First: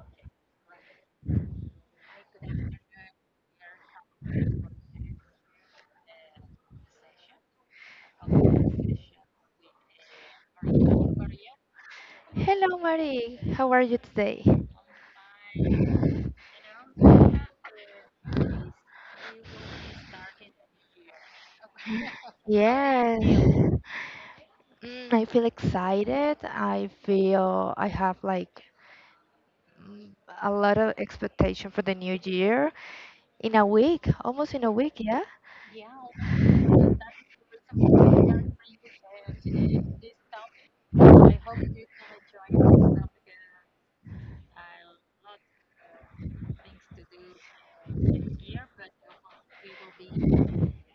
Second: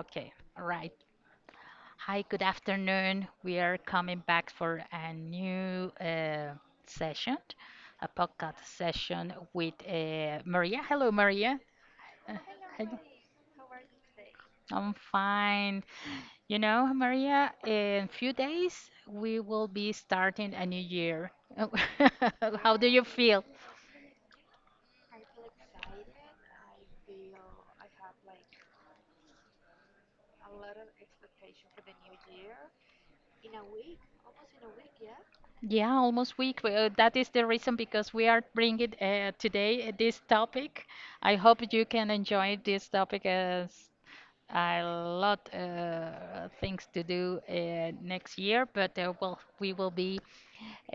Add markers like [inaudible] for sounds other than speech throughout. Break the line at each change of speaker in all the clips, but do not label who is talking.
Okay, all right. Hi, good afternoon. We are coming back for a new session, a podcast session with Maria. Hello, Maria. Uh,
Hello,
hello.
Marie. How are you today?
I'm fine. You know, Maria, in few days we will be starting a new year. [laughs] How do you feel?
Yes, I feel excited. I feel I have like a lot of expectation for the new year. In a week, almost in a week, yeah?
Yeah, almost week. Well, that is the reason because we are bringing today this topic. I hope you can enjoy this topic as a lot things to do next year, but well, we will be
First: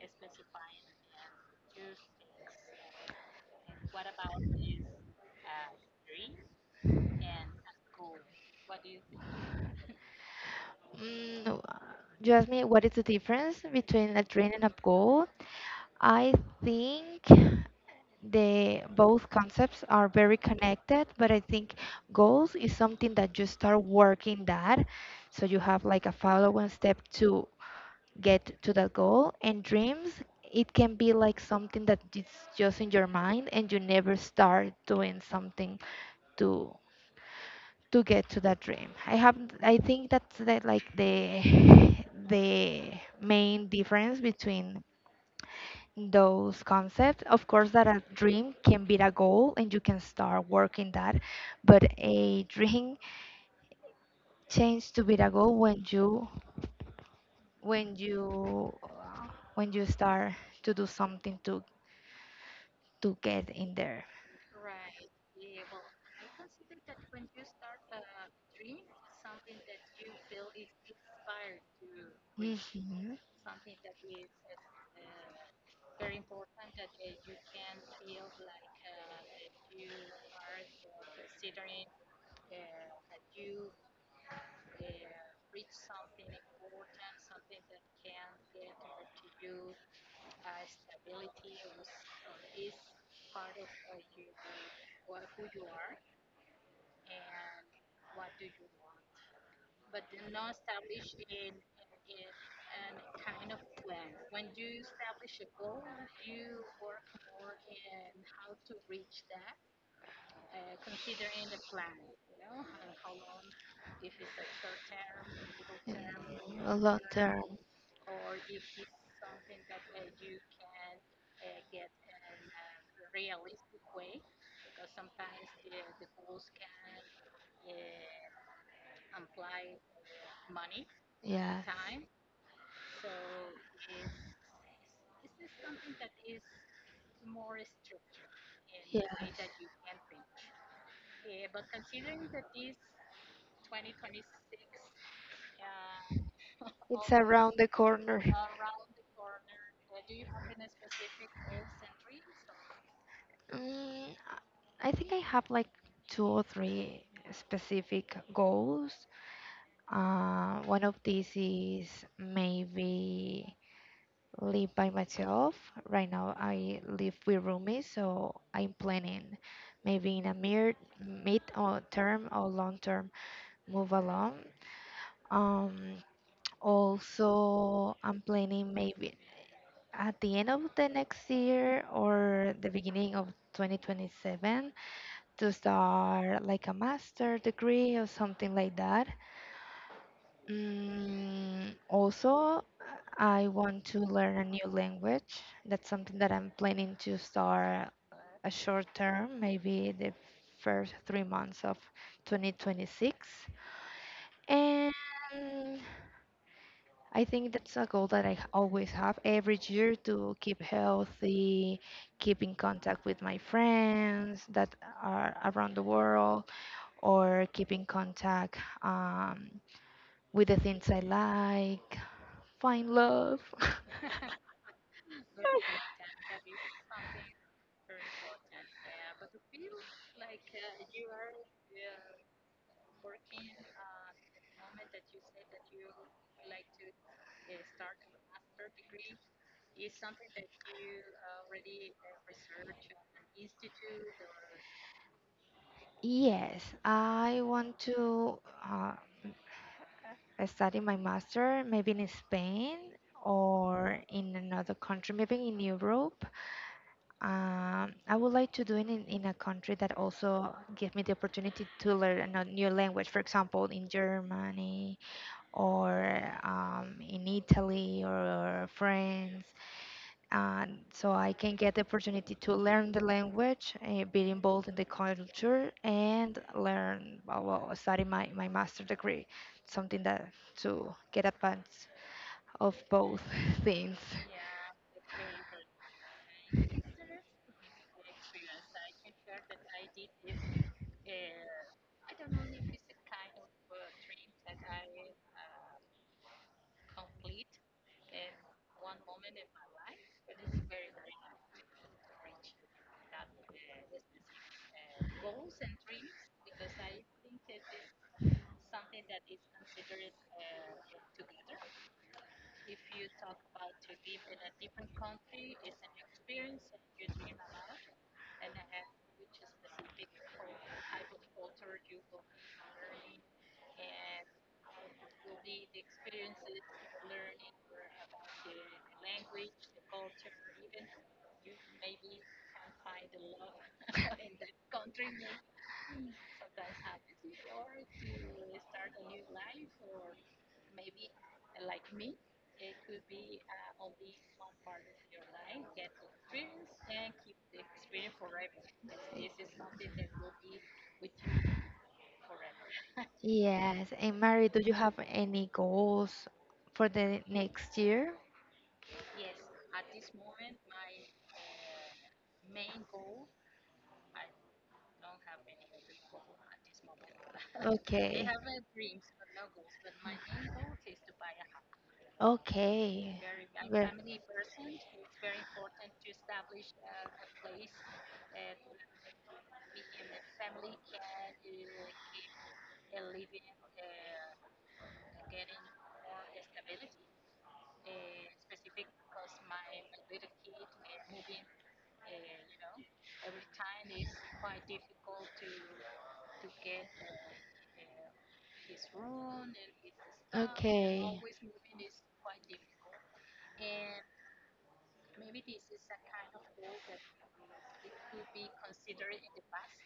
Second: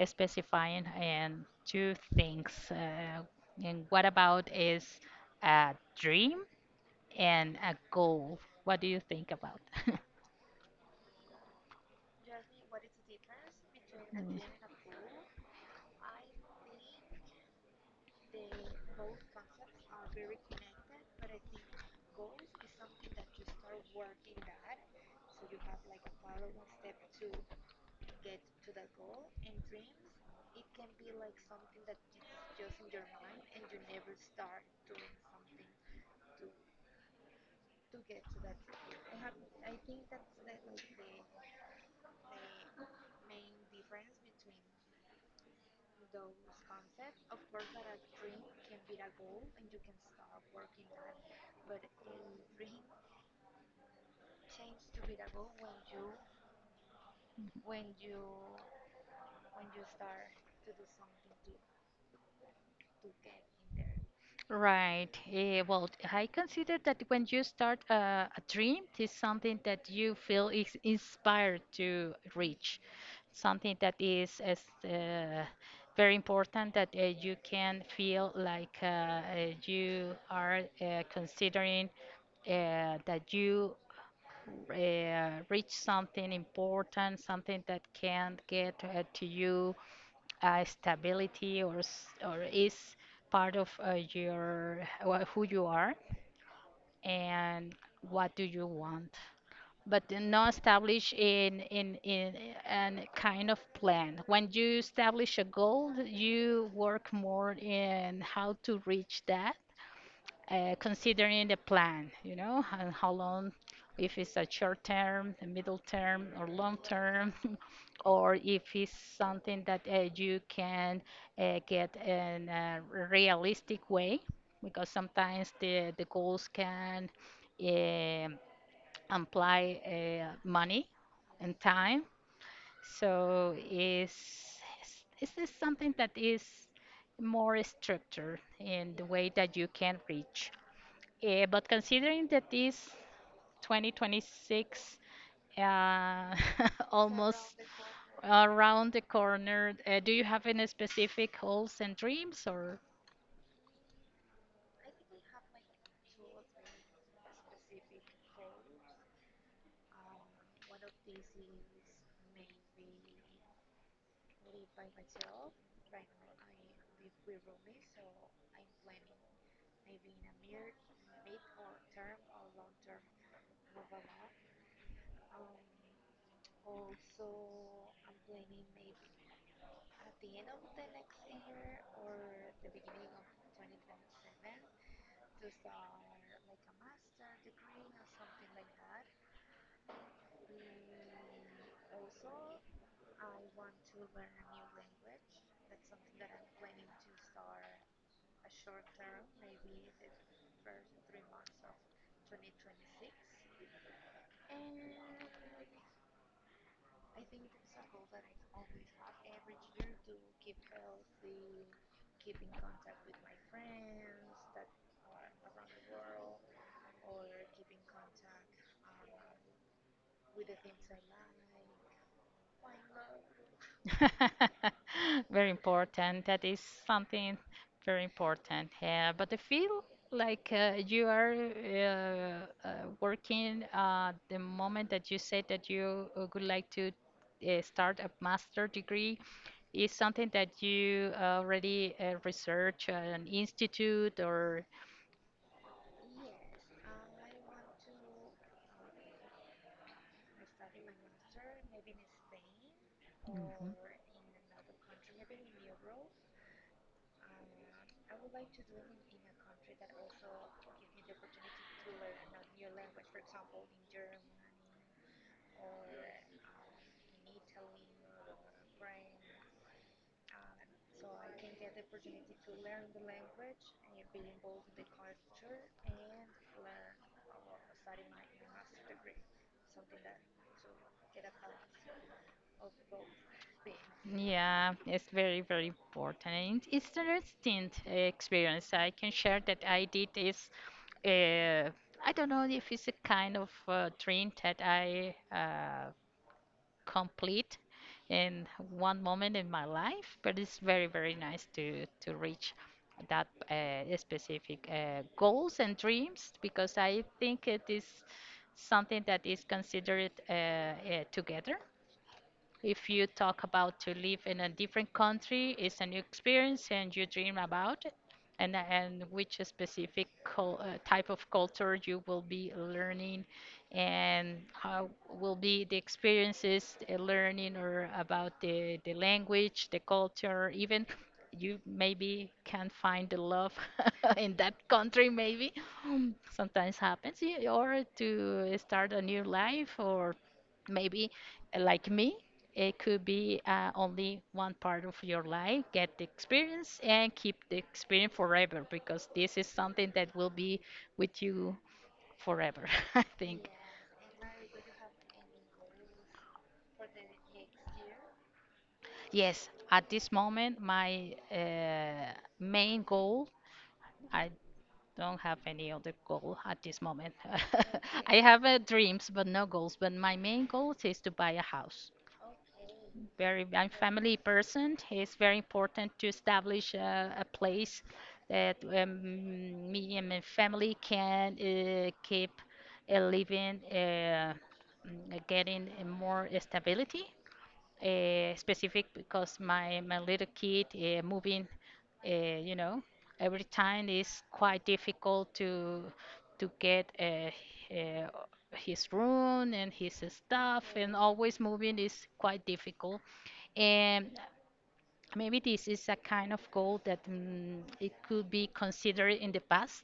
specifying and two things. And what about is a dream and a goal? What do you think about? [laughs]
Mm, you asked me what is the difference between a dream and a goal. I think the both concepts are very connected, but I think goals is something that you start working that. So you have like a following step to get to that goal. And dreams, it can be like something that is just in your mind and you never start doing something to to get to that dream. I have I think that's the, like the [sighs] [laughs] the main difference between those concepts. Of course that a dream can be a goal and you can start working that, but a dream changes to be a goal when you when you when you start to do something to get in there.
Right. Well, I consider that when you start a dream, it's something that you feel is inspired to reach,
Mhm.
something that is uh, very important that you can feel like you are considering that you reach something important, something that can get to you stability or or is part of your who you are and what do you want, but then not establish in an kind of plan. When you establish a goal, you work more in how to reach that, considering the plan, you know, and how long, if it's a short term, a middle term, or
A
long
long
term,
term,
[laughs] or if it's something that you can get in a realistic way, because sometimes the goals can um imply money and
yes.
time. So is this something that is more structured in
Yeah,
the way that you can reach? Eh, but considering that is 2026 uh, [laughs]
it's around
almost
the corner.
around the corner, do you have any specific goals and dreams or?
Mm, I think I have like two or three specific goals. One of these is maybe live by myself. Right now, I live with roomies, so I'm planning maybe in a mere mid or term or long term move along. Um, also, I'm planning maybe at the end of the next year or the beginning of 2027 to start like a master degree or something like that. Also, I want to learn a new language. That's something that I'm planning to start a short term, maybe the first 3 months of 2026. And I think that's a goal that always have every year to keep healthy, keep in contact with my friends that are around the world, or keep in contact um, with the things I like. Find love. [laughs]
[laughs] Very important. That is something very important. Yeah, but I feel like you are working the moment that you said that you would like to start a master degree is something that you already research at an institute or?
Yes, I want to uh, study my master maybe in Spain
Mhm.
or in another country, maybe in Europe. I would like to do it in a country that also give me the opportunity to learn a new language, for example, in Germany or in Italy or France, and so I can get the opportunity to learn the language, be involved in the culture, and learn well, study my master degree, something that to get advance of both [laughs] things.
Yeah, it's very, very important. And it's the interesting experience I can share that I did is, uh, I don't know if it's a kind of dream that I complete in one moment in my life, but it's very, very nice to reach that specific goals and dreams, because I think it is something that is considered together. If you talk about to live in a different country, it's a new experience and you dream about it, and which specific type of culture you will be learning and how will be the experiences learning or about the language, the culture, even you maybe can find the love [laughs] in that country maybe [clears throat] sometimes happens or to start a new life or maybe like me, it could be only one part of your life. Get the experience and keep the experience forever, because this is something that will be with you forever, [laughs] I think.
Yes, and Mary, do you have any goals for the next year?
Yes, at this moment, my main goal, I don't have any other goal at this moment. [laughs] I
Okay.
have dreams, but no goals. But my main goal is to buy a house.
Okay.
Very I'm
Ver-
family person. It's very important to establish a place that me and my family can keep living, getting more stability specific, because my little kid moving, you know, every time is quite difficult to get uh, his room and his stuff, and
Okay.
always moving is quite difficult. And maybe this is a kind of goal that it could be considered in the past,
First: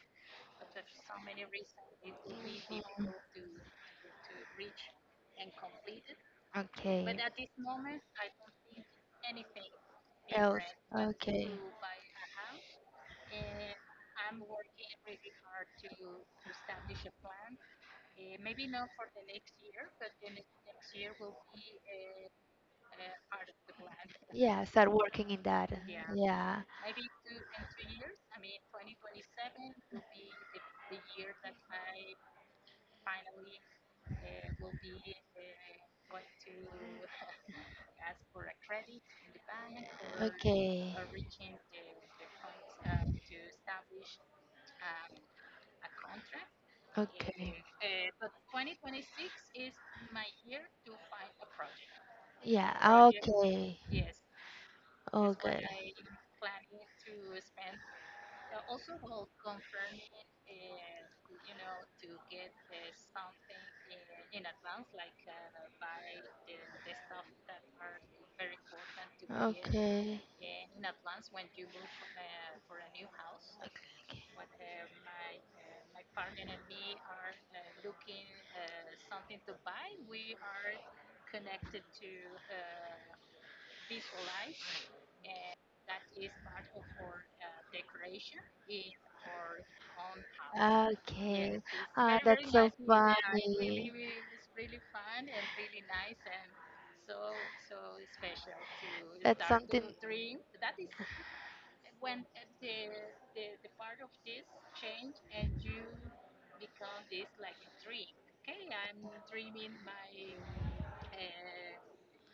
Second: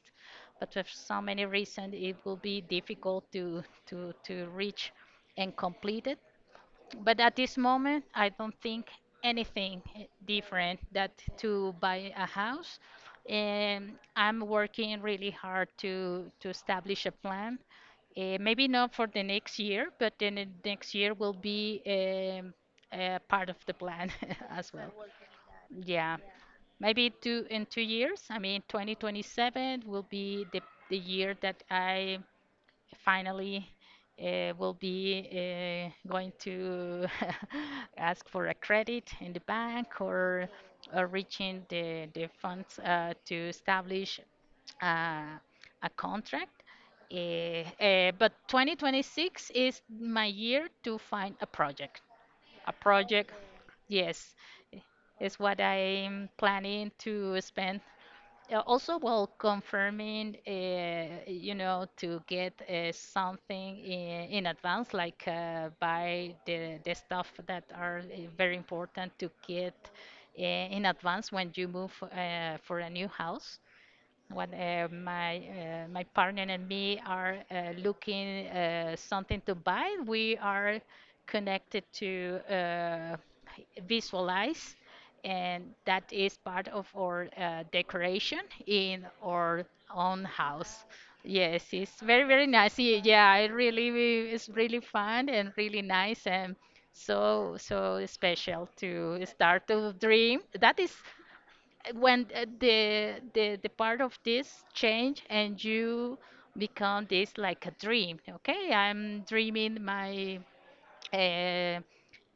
but for so many reasons, it will be difficult to reach and complete it,
Okay.
but at this moment, I don't think anything
Else.
different that
Okay.
to buy a house. And I'm working really hard to establish a plan. Eh, maybe not for the next year, but then the next year will be a part of the plan [laughs]
Yeah,
as
start
well.
working in that.
Yeah,
Yeah.
maybe 2 years. I mean, 2027 will be the year that I finally will be going to [laughs] ask for a credit in the bank, or,
Okay.
or reaching the funds to establish uh, a contract. Uh,
Okay.
but 2026 is my year to find a project. A
Yeah,
project,
okay.
yes,
Oh,
is what
good.
I'm planning to spend also while confirming you know, to get something in advance, like buy the stuff that are very important to get
Okay.
in advance when you move for a new house. When my partner and me are looking something to buy, we are connected to visualize, and that is part of our decoration in our own house.
Yes,
Yes,
okay.
it's
Ah,
very very
that's so
nice. Yeah, it really
funny.
it's really fun and really nice and so so special to
That's
start
something.
to dream. That is when the part of this change, and you become this like a dream. Okay, I'm dreaming my uh,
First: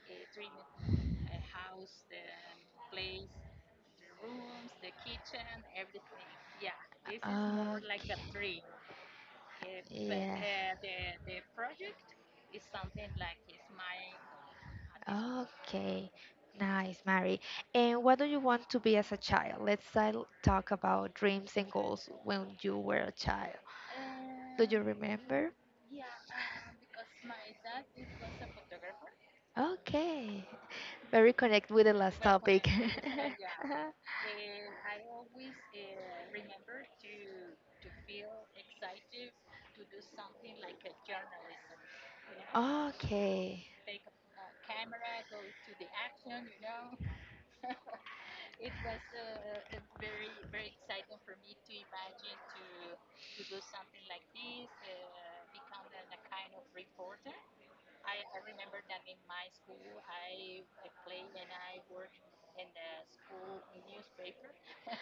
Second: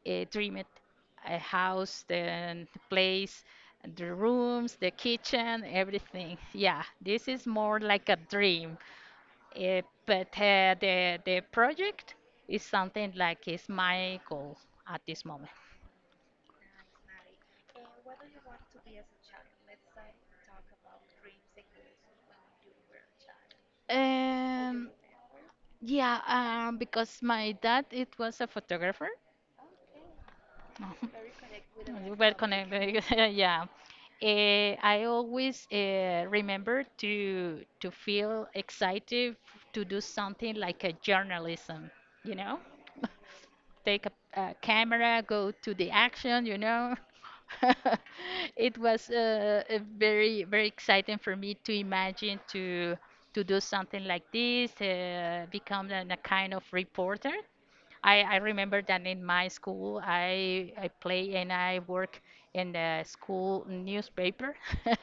dream it a house, the place, the rooms, the kitchen, everything. Yeah, this is more like a
Okay.
dream, but
Yeah.
the project is something like is my goal at this moment.
Okay, nice, Mary. And what do you want to be as a child? Let's talk about dreams and goals when you were a child. Do you
Um,
remember?
yeah, because my dad it was a photographer.
Okay, very connect with the
[laughs]
last
Well
topic.
connected, [laughs] yeah.
[laughs]
Eh, I always remember to feel excited to do something like a journalism, you know?
Okay,
[laughs] Take a camera, go to the action, you know? [laughs] It was a very very exciting for me to imagine to do something like this, become a kind of reporter. I remember that in my school, I play and I work in the school newspaper. [laughs]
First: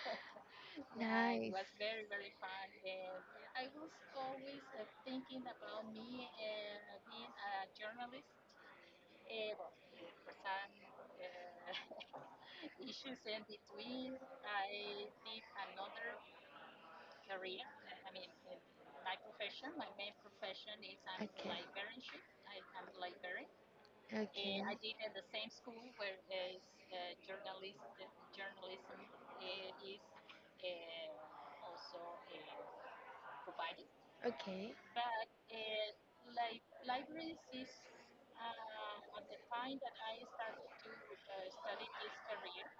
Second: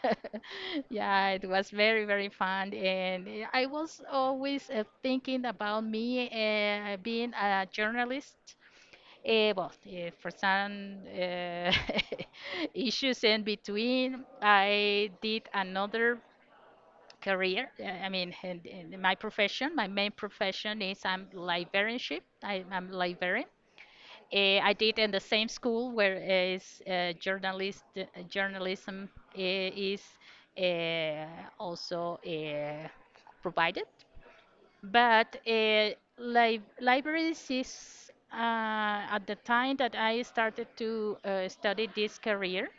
Yeah, it
nice.
was very, very fun. And eh, I was always thinking about me being a journalist. Well, eh, for some [laughs] issues in between, I did another career. I mean, and my profession, my main profession is I'm
Okay,
librarianship. I'm librarian.
okay,
I did in the same school where is journalist journalism is uh, also provided,
okay,
but li- libraries is at the time that I started to study this career.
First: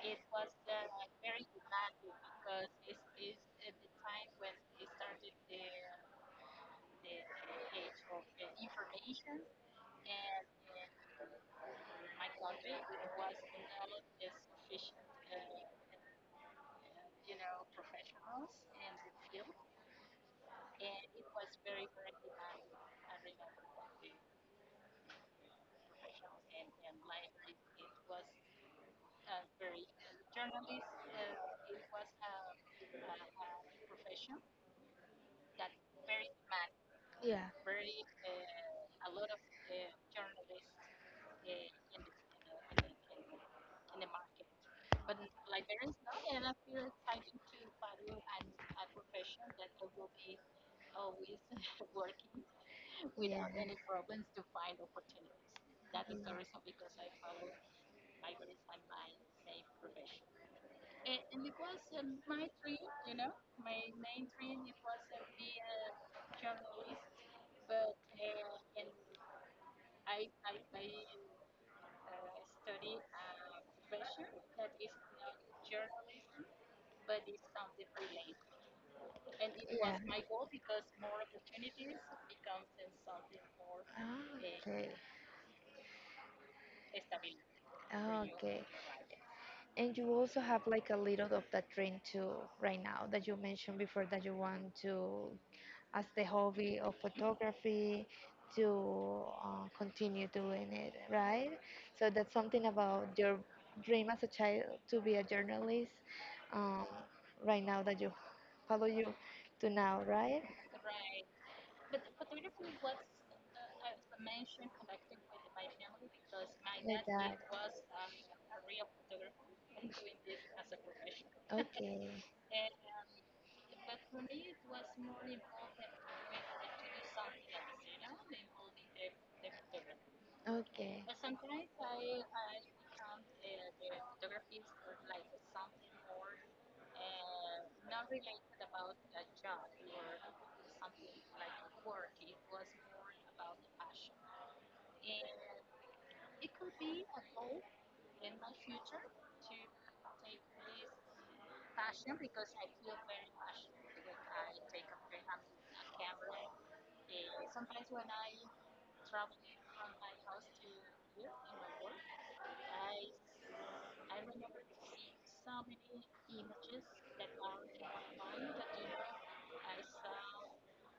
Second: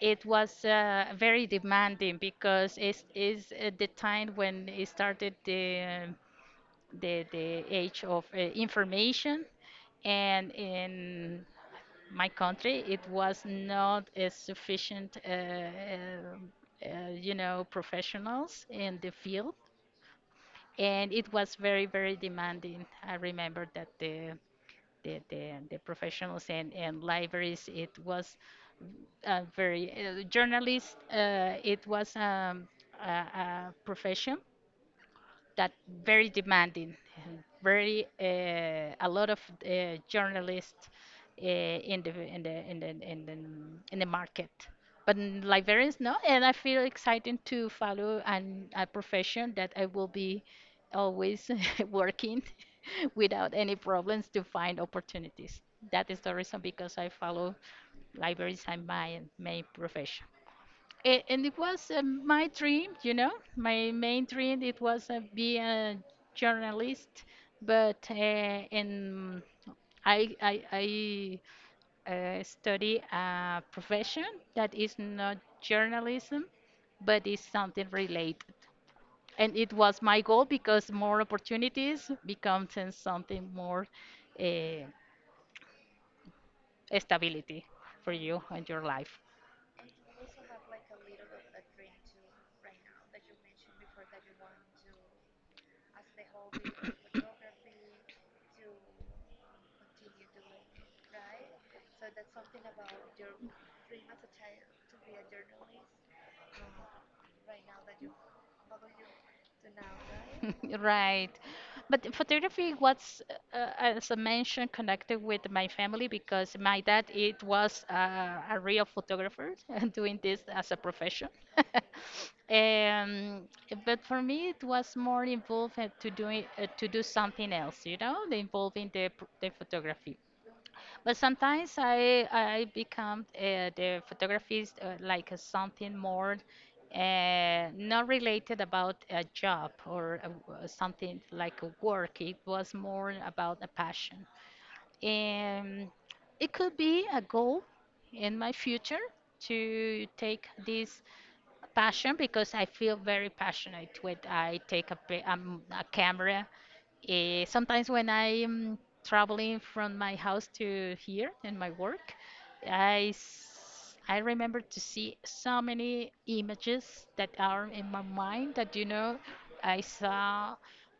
It was very demanding, because it is at the time when it started the age of information. And in my country, it was not a sufficient, you know, professionals in the field, and it was very, very demanding. I remember that the professionals and libraries, it was very journalists. It was a profession that very demanding,
yeah,
very a lot of journalists in the in the in the in the, in the market. But librarians, no, and I feel excited to follow a profession that I will be always [laughs] working [laughs] without any problems to find opportunities. That is the reason because I follow libraries as my main profession. And it was my dream, you know, my main dream. It was be a journalist, but in I study a profession that is not journalism, but is something related.
yeah,
And it
yeah.
was my goal, because more opportunities becomes and something more
Ah,
uh,
okay.
stability for
Ah,
you
okay.
and your life.
And you also have like a little of that dream too right now, that you mentioned before, that you want to, as the hobby of photography, to continue doing it, right? So that's something about your dream as a child to be a journalist, um, right now that you follow you to now, right?
[laughs] Right. But photography was, as I mentioned, connected with my family, because my
Your
dad
dad.
it was a real photographer [laughs] and doing this as a profession.
[laughs]
[laughs]
Okay.
Um, but for me, it was more involved to do something else, you know, the involving the photography.
Okay.
But sometimes I become the photography like something more not related about a job or something like a work. It was more about a passion, and it could be a goal in my future to take this passion, because I feel very passionate when I take a camera. Eh, sometimes when I'm traveling from my house to here in my work, I remember to see so many images that are in my mind that, you know, I saw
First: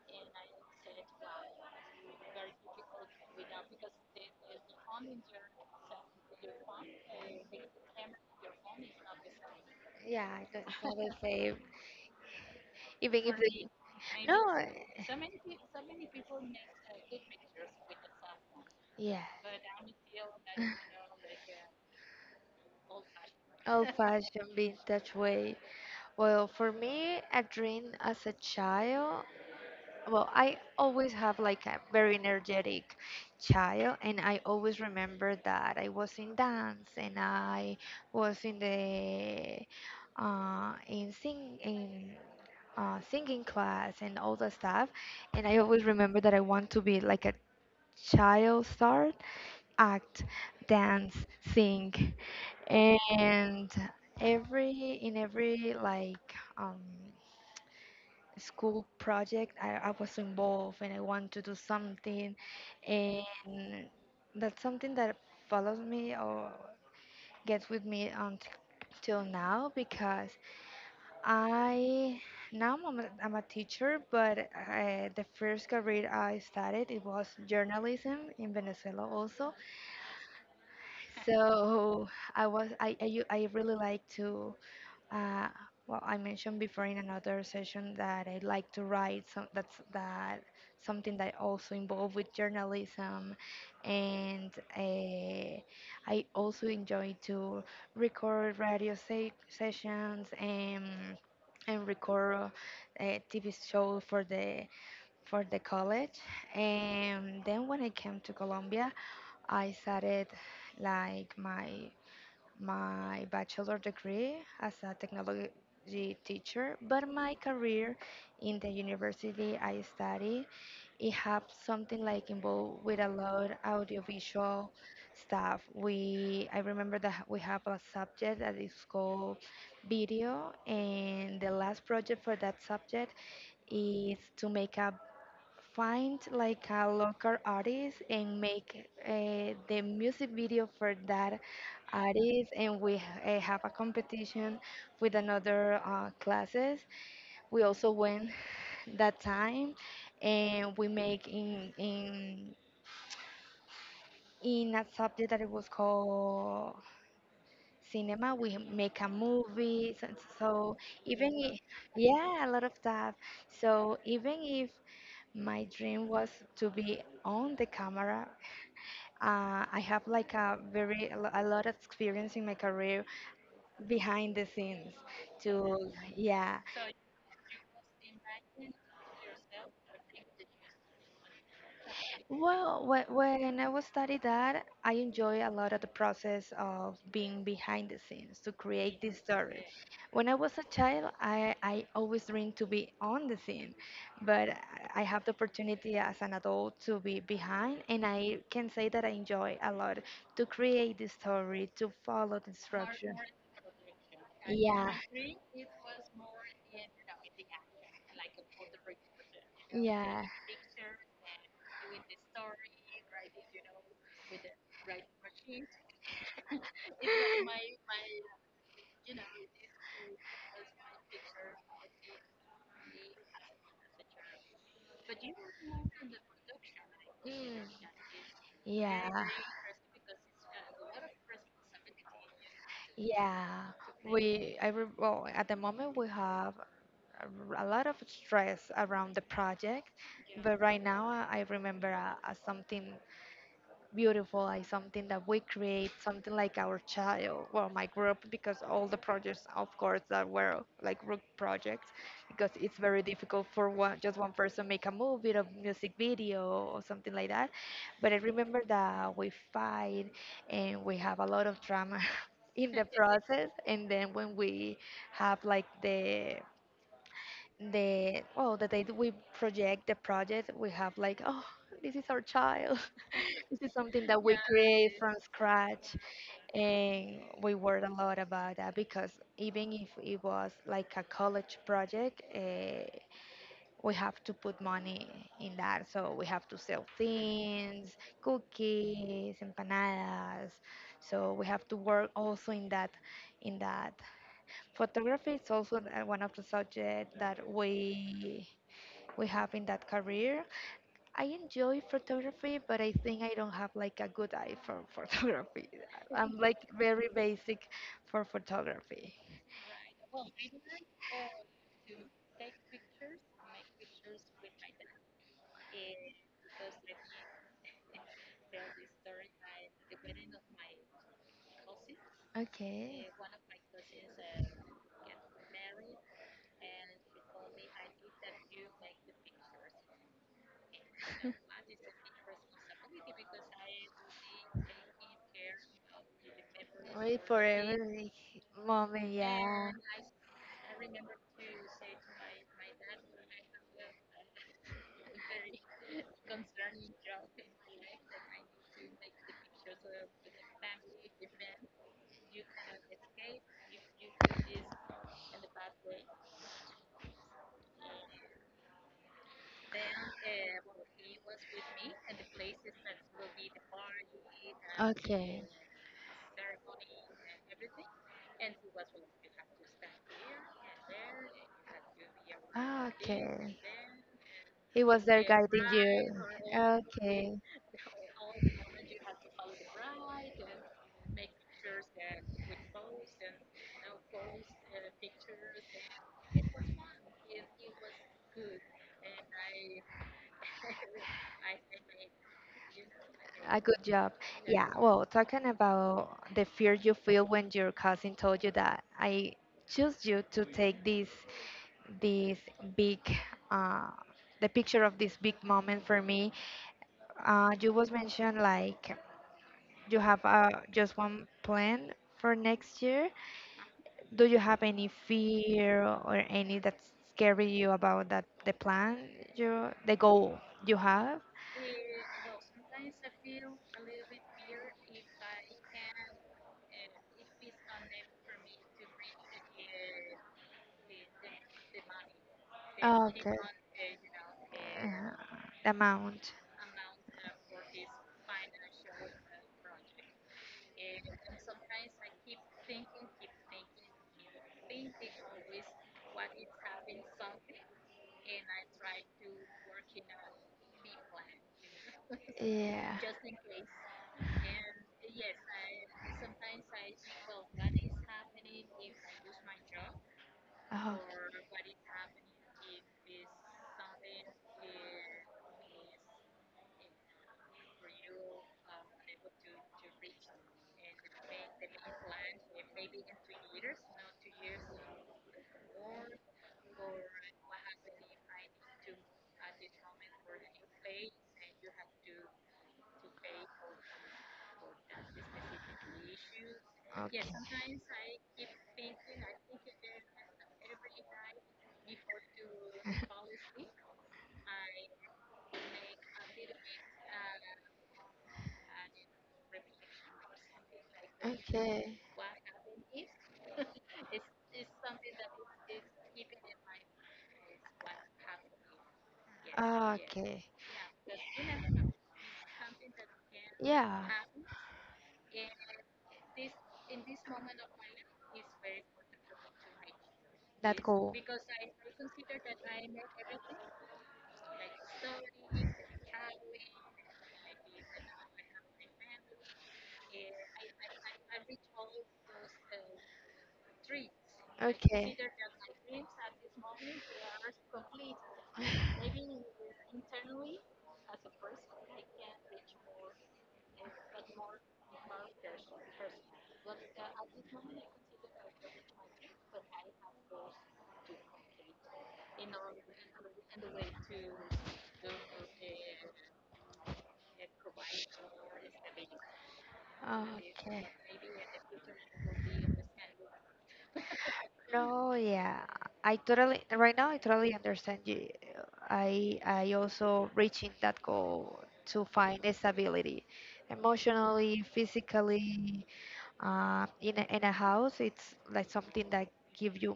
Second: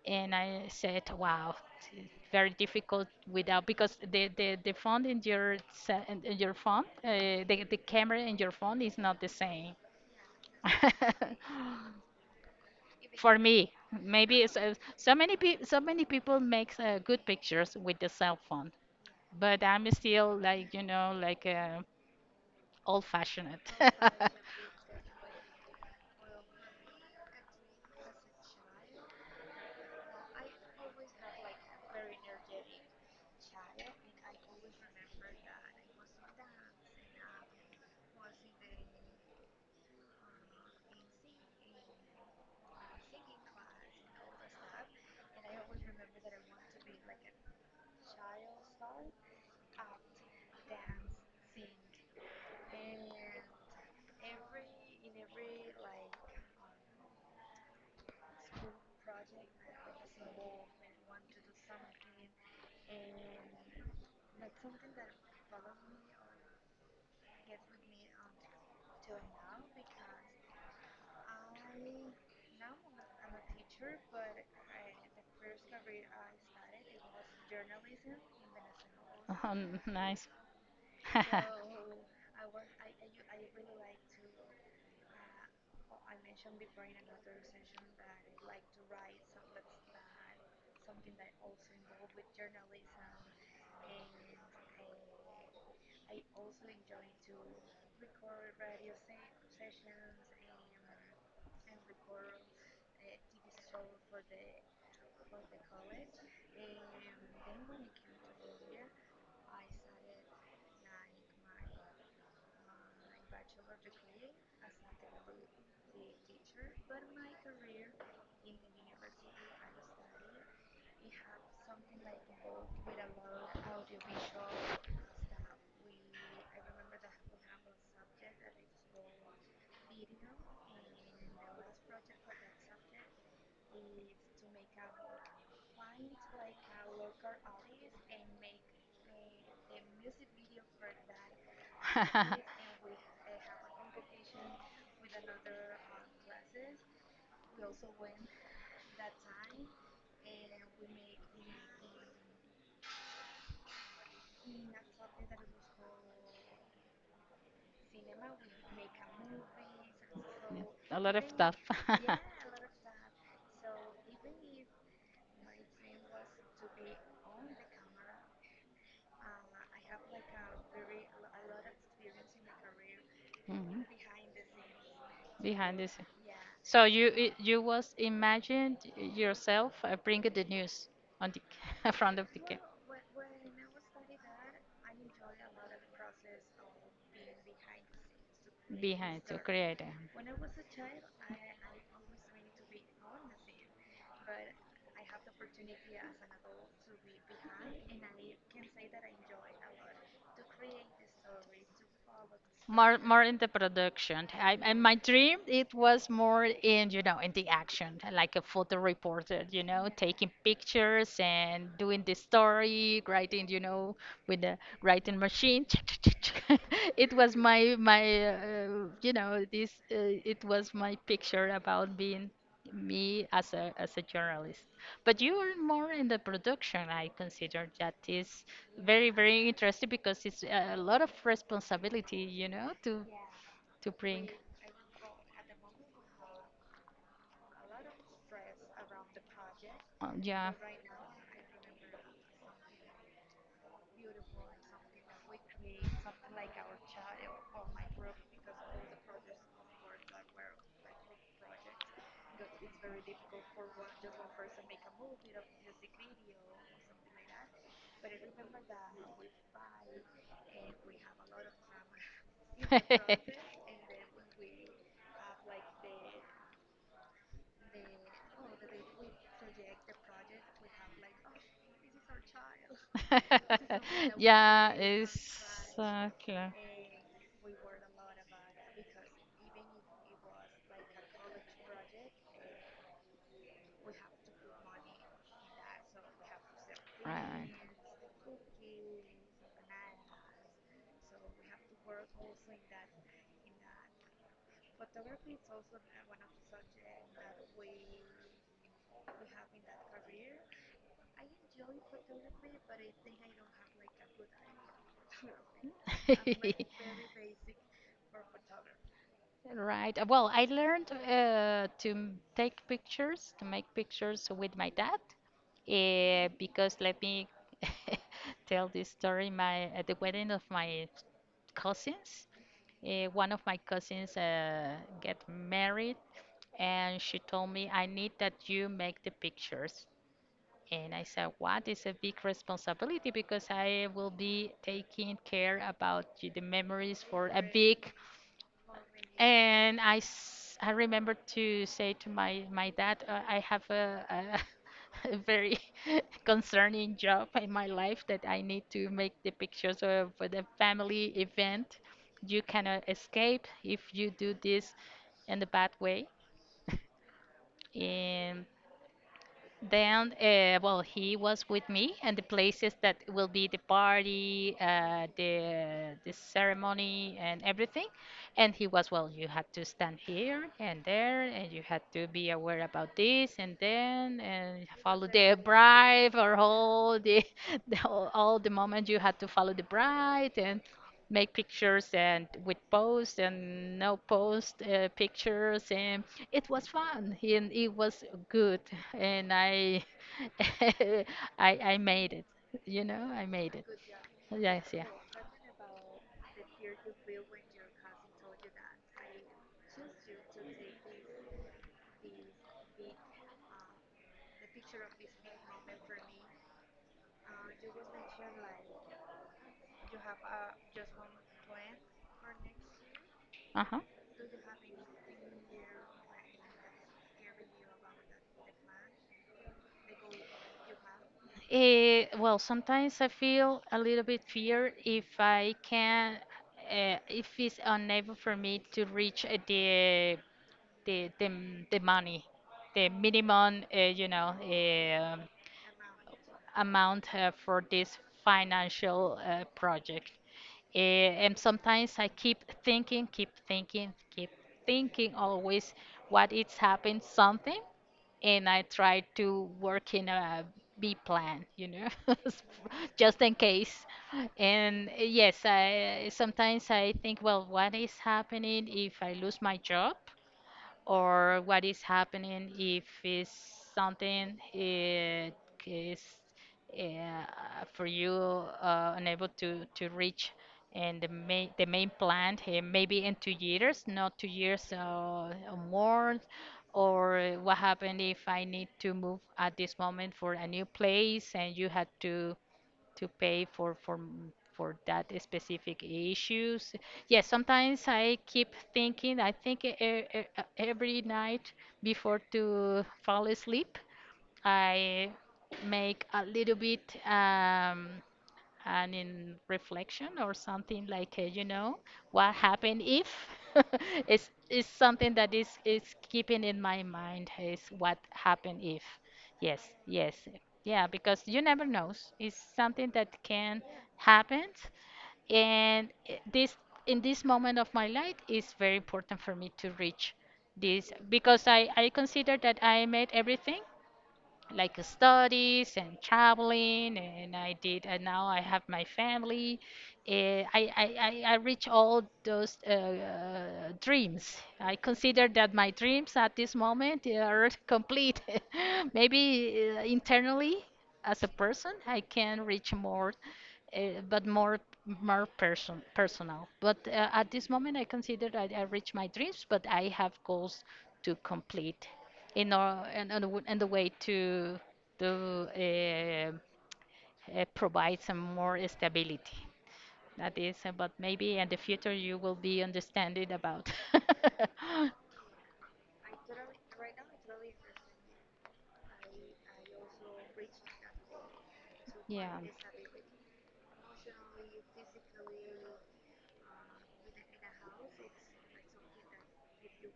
and I said, wow, very difficult without, because the phone in your se- in your phone, the camera in your phone is not the same.
Yeah, I got the same.
[laughs]
Even
For
[laughs]
me, maybe
nineties.
so many people make good pictures with the cell phone,
[laughs] Yeah,
but I'm still like you know like old fashioned. [laughs]
old fashioned vintage way. Well, for me, a dream as a child. Well, I always have like a very energetic child, and I always remember that I was in dance and I was in the in singing class and all that stuff, and I always remember that I want to be like a child star, act, dance, sing, and every in every like school project I was involved and I want to do something, and that's something that follows me or gets with me until now because I now I'm a teacher, but I, the first career I started it was journalism in Venezuela also,
Oh, nice.
so I was I really like to Uh, well, I mentioned before in another session that I like to write. Some that's that something that also involved with journalism, and uh, I also enjoy to record sessions and record TV show for the college. And then when I came to Colombia, I started like my bachelor degree as a technology teacher, but my career in the university I study, it have something like involved with a lot audiovisual stuff. We I remember that we have a subject that is called video, and the last project for that subject is to make a find like a local artist and make the music video for that
[laughs] [laughs]
artists, and we have a competition with another classes. We also win that time, and we make in a subject that it was called cinema we make a
a
movie. So, so
So lot of
even i-
stuff. [laughs]
yeah, a lot of stuff. So even if my dream was to be on the camera, I have like a very a lot of experience in my career
Mhm.
behind the scenes
Behind so
to
this.
yeah.
So you was imagined yourself bringing the news on the [laughs] front of the well, camp
Well, when I was studying that, I enjoy a lot of the process of being behind the scenes to create this
behind to create
story. When I was a
a-
child, I always dreamed to be on the scene, but I have the opportunity as an adult to be behind, and I can say that I enjoy a lot to create the story, to follow the
more
structure.
more in the production I, and
Yeah,
my dream it was more in you know in the action like a photo reporter you know
yeah.
taking pictures and doing the story writing you know with the writing machine [laughs] it was
[laughs]
my you know this it was my picture about being me as a journalist. But you are more in the production. I
Mm,
consider that is very
yeah.
very interesting because it's a lot of responsibility, you know,
Yeah,
to bring.
we I well, at the moment we have a a lot of stress around the project,
Yeah.
but right now I remember something beautiful, like something that we create, something like our child, well, my group, because all the projects, of course, that were like group projects, because it's very difficult for one, just one person, make a movie, a music video, or something like that. But I remember that we fight and we have a lot of drama [laughs] in the process,
[laughs]
and then when we have like the well the day that we project the project, we have like, oh, this is our child. [laughs] This is something that we
Yeah,
create from scratch,
uh, cla-
and we worried a lot about that because even if it was like a college project, we have to put money in that, so we have to sell
Right.
things, cookies, empanadas, so we have to work also in that. in that Photography is also one of the subjects that we have in that career. I enjoy photography, but I think I don't have like a good eye for [laughs] photography. I'm like very
[laughs]
basic for photography.
Right. Well, I learned to take pictures, to make pictures with my dad, because let me [laughs] tell this story. My at the wedding of my cousins,
Okay.
one of my cousins get married, and she told me I need that you make the pictures, and I said what is a big responsibility because I will be taking care about the memories
Wait
for a
for
big.
every moment, yeah.
And I remember to say to my dad, I have a [laughs] a very [laughs] concerning job in my life, that I need to make the pictures for the family event. You cannot escape if you do this in the bad way. [laughs] And then, well, he was with me, and the places that will be the party,
Okay.
the ceremony, and everything. And he was, well, you had to stand here and there, and you had to be aware
Ah,
about this
okay.
and then, and
He was
follow
there
the
guiding
bride
you.
or all the,
Okay.
[laughs] the all the moment you had to follow the bride and make pictures and with post and no post pictures. And it was fun and it was good, and I, [laughs] I made it. You know, I made
A
it.
good job.
Yes,
Yeah.
yeah.
Well, talking about the fear you feel when your cousin told you that I choose you to take this this big uh, the picture of this big moment for me. You was mentioned like you have just one plan for next year.
Uh-huh.
Do you have any fear or any that's scary you about that the plan you the goal you have?
Eh, well, sometimes I feel a little bit fear if I can, if it's unable for me to reach the the money, the minimum, you know,
Uh, the amount.
amount for this financial project. Eh, and sometimes I keep thinking, keep thinking, keep thinking always what it's happened something, and I try to work in a B plan, you know, [laughs]
Yeah.
just in case. And yes, I sometimes I think, well, what is happening if I lose my job?
Oh,
Or what is happening if it's something it is, uh, for you, unable to reach and the main plant? Maybe in 2 years, not 2 years, or more. Or what happened if I need to move at this moment for a new place and you had to pay for for that specific issues.
okay.
Yes, sometimes I keep thinking. I think every night before to fall asleep, I make a little bit. And in reflection or something like you know,
Okay.
what happened if [laughs] it's something that is keeping in my mind, is what happened if, yes, yes,
Okay.
yeah, because you never knows it's something that can
Yeah.
happen. And this in this moment of my life is very important for me to reach
That
this,
goal.
because I consider that I made everything, like studies and traveling, and I did, and now I have my family. Eh, I reach all those dreams. I
Okay.
consider that my dreams at this moment they are [laughs] complete. [laughs] Maybe
[sighs]
internally as a person I can reach more, uh, but more personal. But at this moment I consider that I reached my dreams, but I have goals to complete in our and the way to to uh, provide some more stability. That is,
Okay.
but maybe in the future you will be understanding about. [laughs]
No, yeah, I totally right now I totally understand you. I also reaching that goal to find
Yeah.
stability, emotionally, physically. In a house, it's like something that give you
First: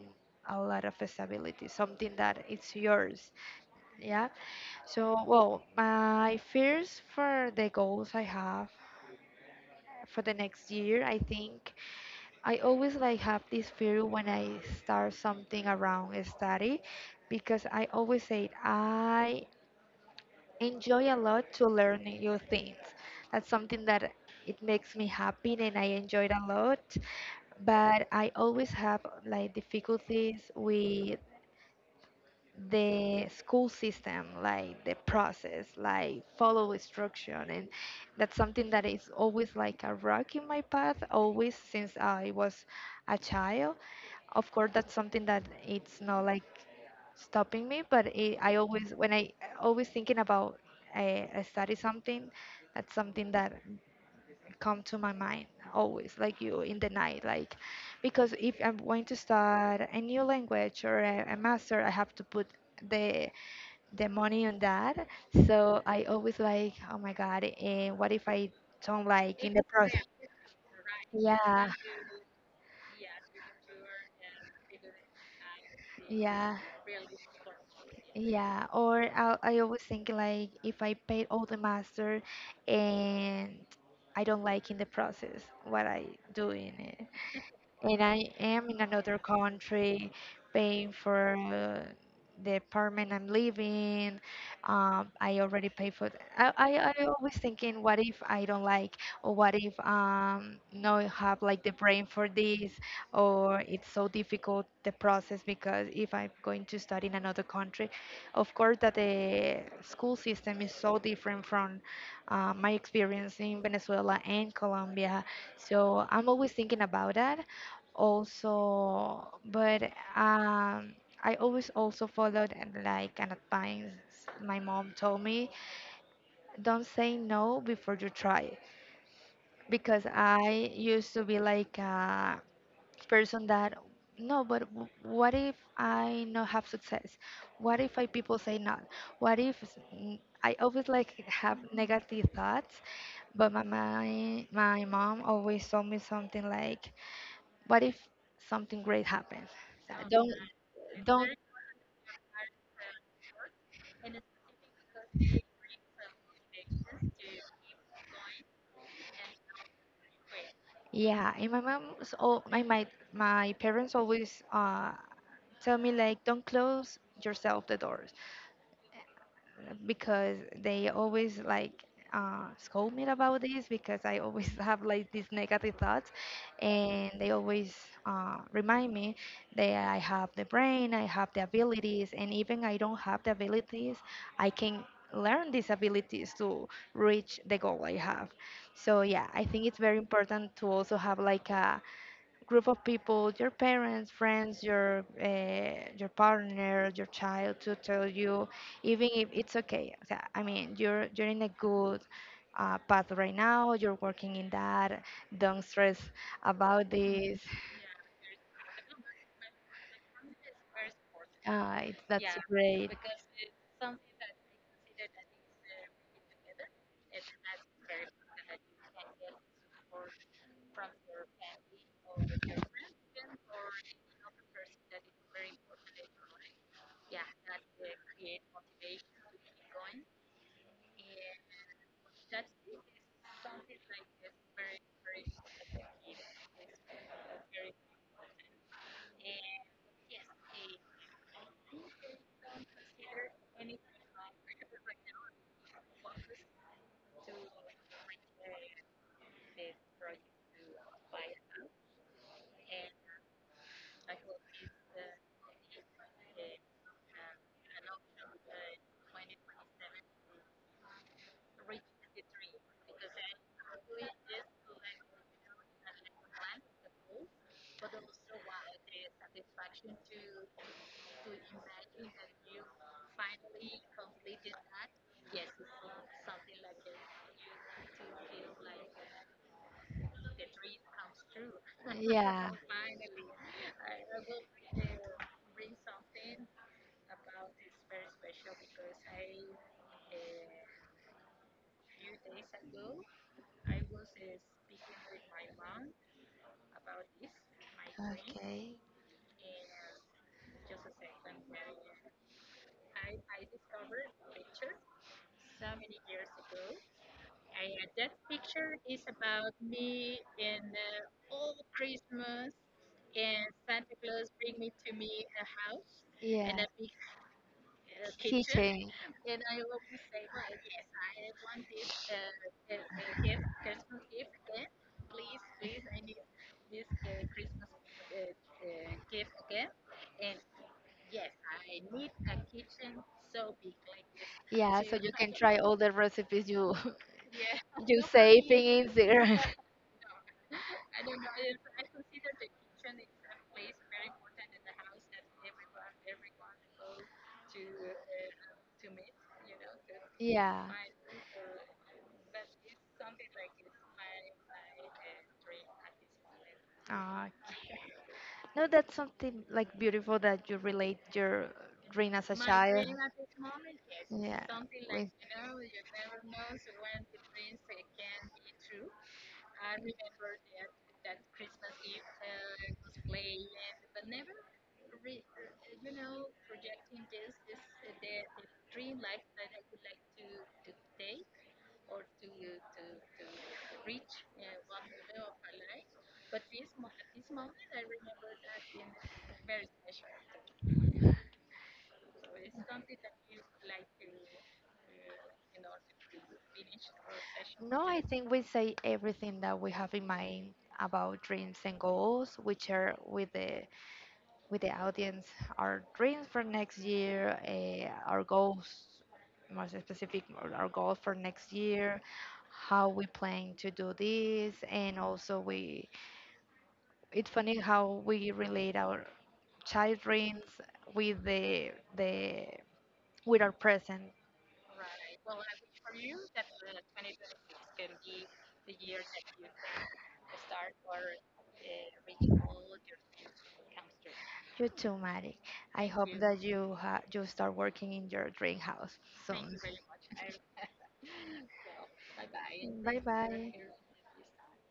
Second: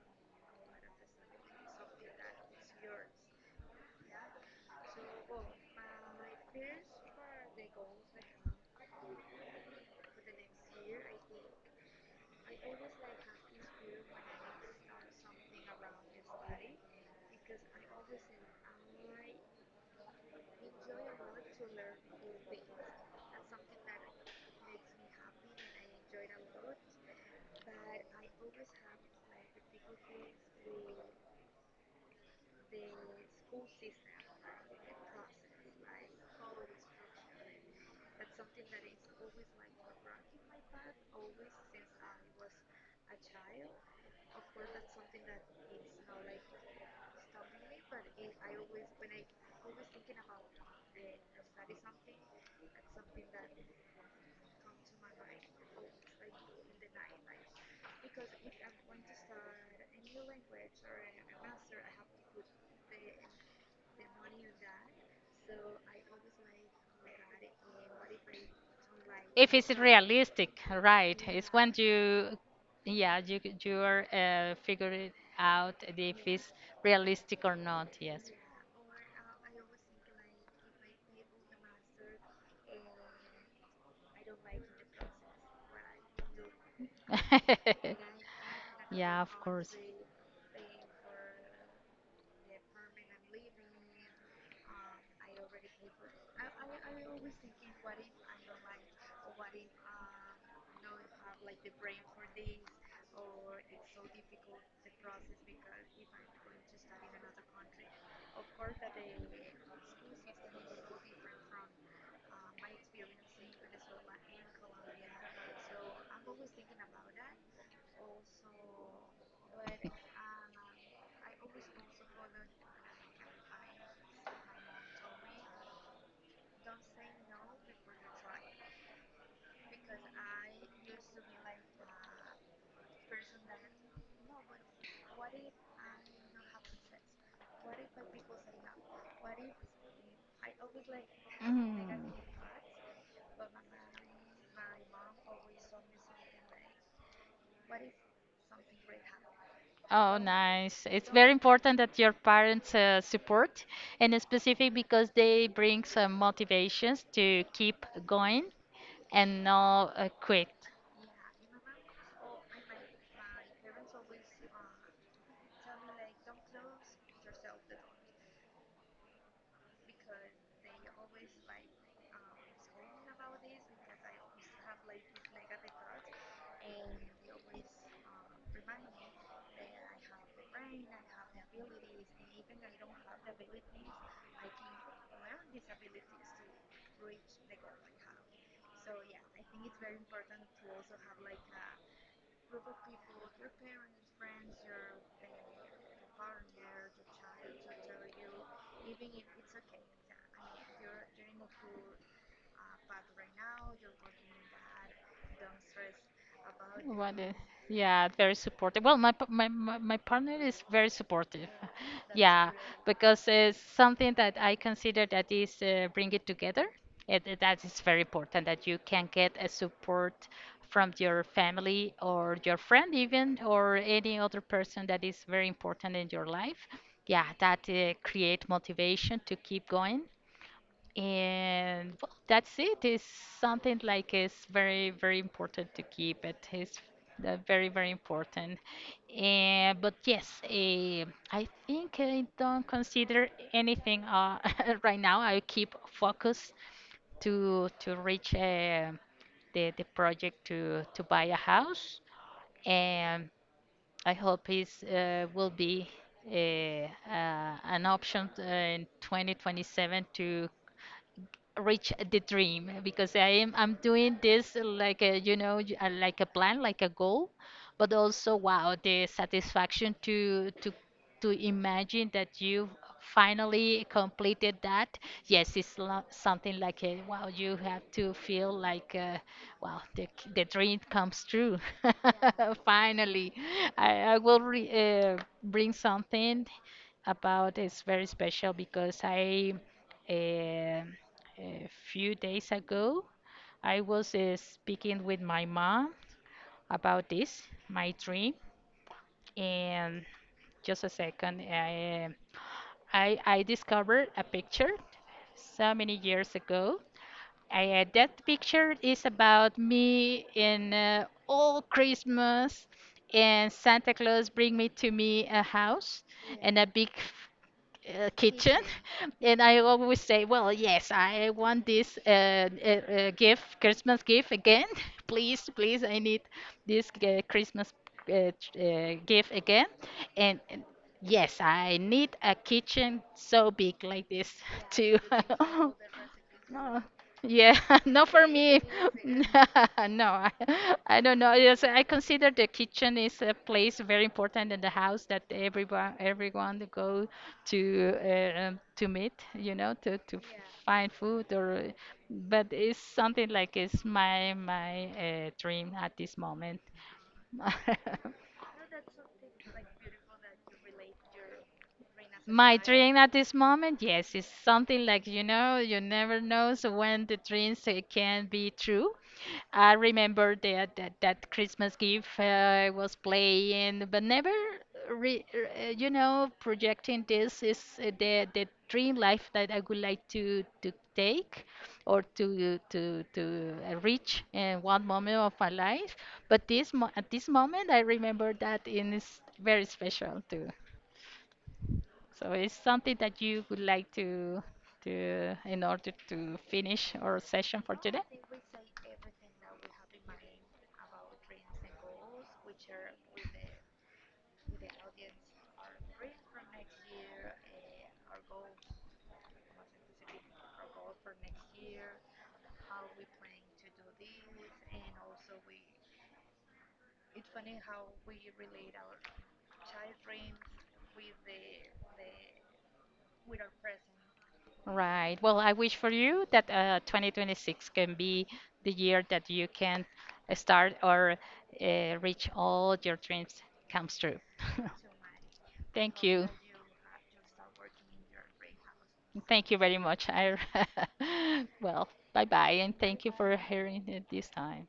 a lot of stability, something that it's yours. Yeah. So, well, my fears for the goals I have for the next year, I think I always like have this fear when I start something around a study because I always say I enjoy a lot to learn new things. That's something that it makes me happy and I enjoy it a lot. But I always have like difficulties with the school system, like the process, like follow instruction, and that's something that is always like a rock in my path, always since I was a child. Of course that's something that it's not like stopping me, but it, I always thinking about I study something. That's something that come to my mind always like you in the night like because if I'm going to start a new language or a master, I have to put the the money on that. So I always like, oh my god, and what if I don't like in
If
the
it's
process.
realistic, right? It's
Yeah.
when you, yeah, you you are figuring out if it's
Yeah.
realistic or not. Yes.
Yeah, or I always think like if I paid all the master and I don't like in the process, what I do in it,
[laughs]
and I am in another
Yeah, of course.
country paying for the apartment I'm living. I already pay for. I I always thinking, what if I don't like, or what if no have like the brain for this, or it's so difficult the process, because if I'm going to study in another country, of course that the school system is so different from my experience in Venezuela and Colombia. So I'm always thinking about that also, but um I always also followed and like an advice my mom told me, don't say no before you try. Because I used to be like a person that, no, but what if I not have success, what if I people say no, what if s- n- I always like have
Mm.
negative thoughts, but my mom always told me something like, what if something great happens? So
Oh,
Don't
nice. It's
don't
very important that your parents support, and in specific because they bring some motivations to keep going and not quit.
yeah. And my mom's all my parents always tell me like, don't close yourself the doors, because they always like scold me about this, because I always [laughs] have like these negative thoughts, and they always remind me that I have the brain, I have the abilities, and even I don't have the abilities, I can learn these abilities to reach the goal I have. So yeah, I think it's very important to also have like a group of people, your parents, friends, your partner, your child, to tell you, even if it's okay. O sea, I mean, you're in a good path right now. You're working in that. Don't stress about
What is,
this.
yeah, very supportive. Well, my, pa- my partner is very supportive. [laughs]
It's yeah, that's
Yeah,
great. [laughs]
because it's something that I consider that is, bring it together. That is very important that you can get a support from your family or your friend, even, or any other person that is very important in your life. Yeah, that create motivation to keep going. And well, that's it. It's something like it's very, very important to keep it. It's very, very important. But yes, I think I don't consider anything [laughs] right now. I keep focus to reach the project to buy a house. And I hope it will be an option in 2027 to reach the dream, because I'm doing this like a you know like a plan, like a goal. But also, wow, the satisfaction to imagine that you finally completed that. Yes, it's something like a wow, you have to feel like, wow, the the dream comes true.
Yeah.
[laughs] Finally, I will uh, bring something about, it's very special because I, uh, a few days ago, I was speaking with my mom about this, my dream,
Okay.
and just a second, I discovered a picture so many years ago. That picture is about me in, all Christmas, and Santa Claus bring me to me a house. Yeah. And
Yeah.
a big kitchen. [laughs]
[laughs]
And I always say, well, yes, I want this gift, christmas gift again. [laughs] Please, please, I need this christmas gift again. And yes, I need a kitchen so big like this [laughs]
Yeah. So
too.
you can [laughs] try
[laughs]
all the recipes you
No. Yeah, [laughs]
[laughs] you
not for me.
saving in there. [laughs]
[laughs] No, I don't know. Yes, I consider the kitchen is a place very important in the house that everyone to go to meet, you know, to find food or.
Yeah.
But it's something like it's my dream at this moment. [laughs]
No, that's something like beautiful that you relate your dream as a my
My
child.
dream
Dream
at this moment, yes,
is
is
yeah.
something like,
With
you know, you never knows when the dreams can be true. I remember that that Christmas gift, I was playing, but never, you know, projecting this is the dream life that I would like to take or to reach in one moment of my life. But this at this moment, I remember that, and it's very special too. So it's something that you would like to do in order to finish our session for
no, I
today?
think we say everything that we have in mind about dreams and goals, which are with the audience, our dreams for next year, our goals, more specific, our goals for next year, how we plan to do this, and also we it's funny how we relate our child dreams with the with our present.
Right. Well, I wish for you that 2026 can be the year that you can start or reach all your dreams comes true.
You too, Mari.
[laughs]
I
Thank
hope
you.
that you you start working in your dream house
Thank
soon.
you very much. I, [laughs] well, bye bye, and
Bye
thank you for
bye. [laughs]
hearing it this time.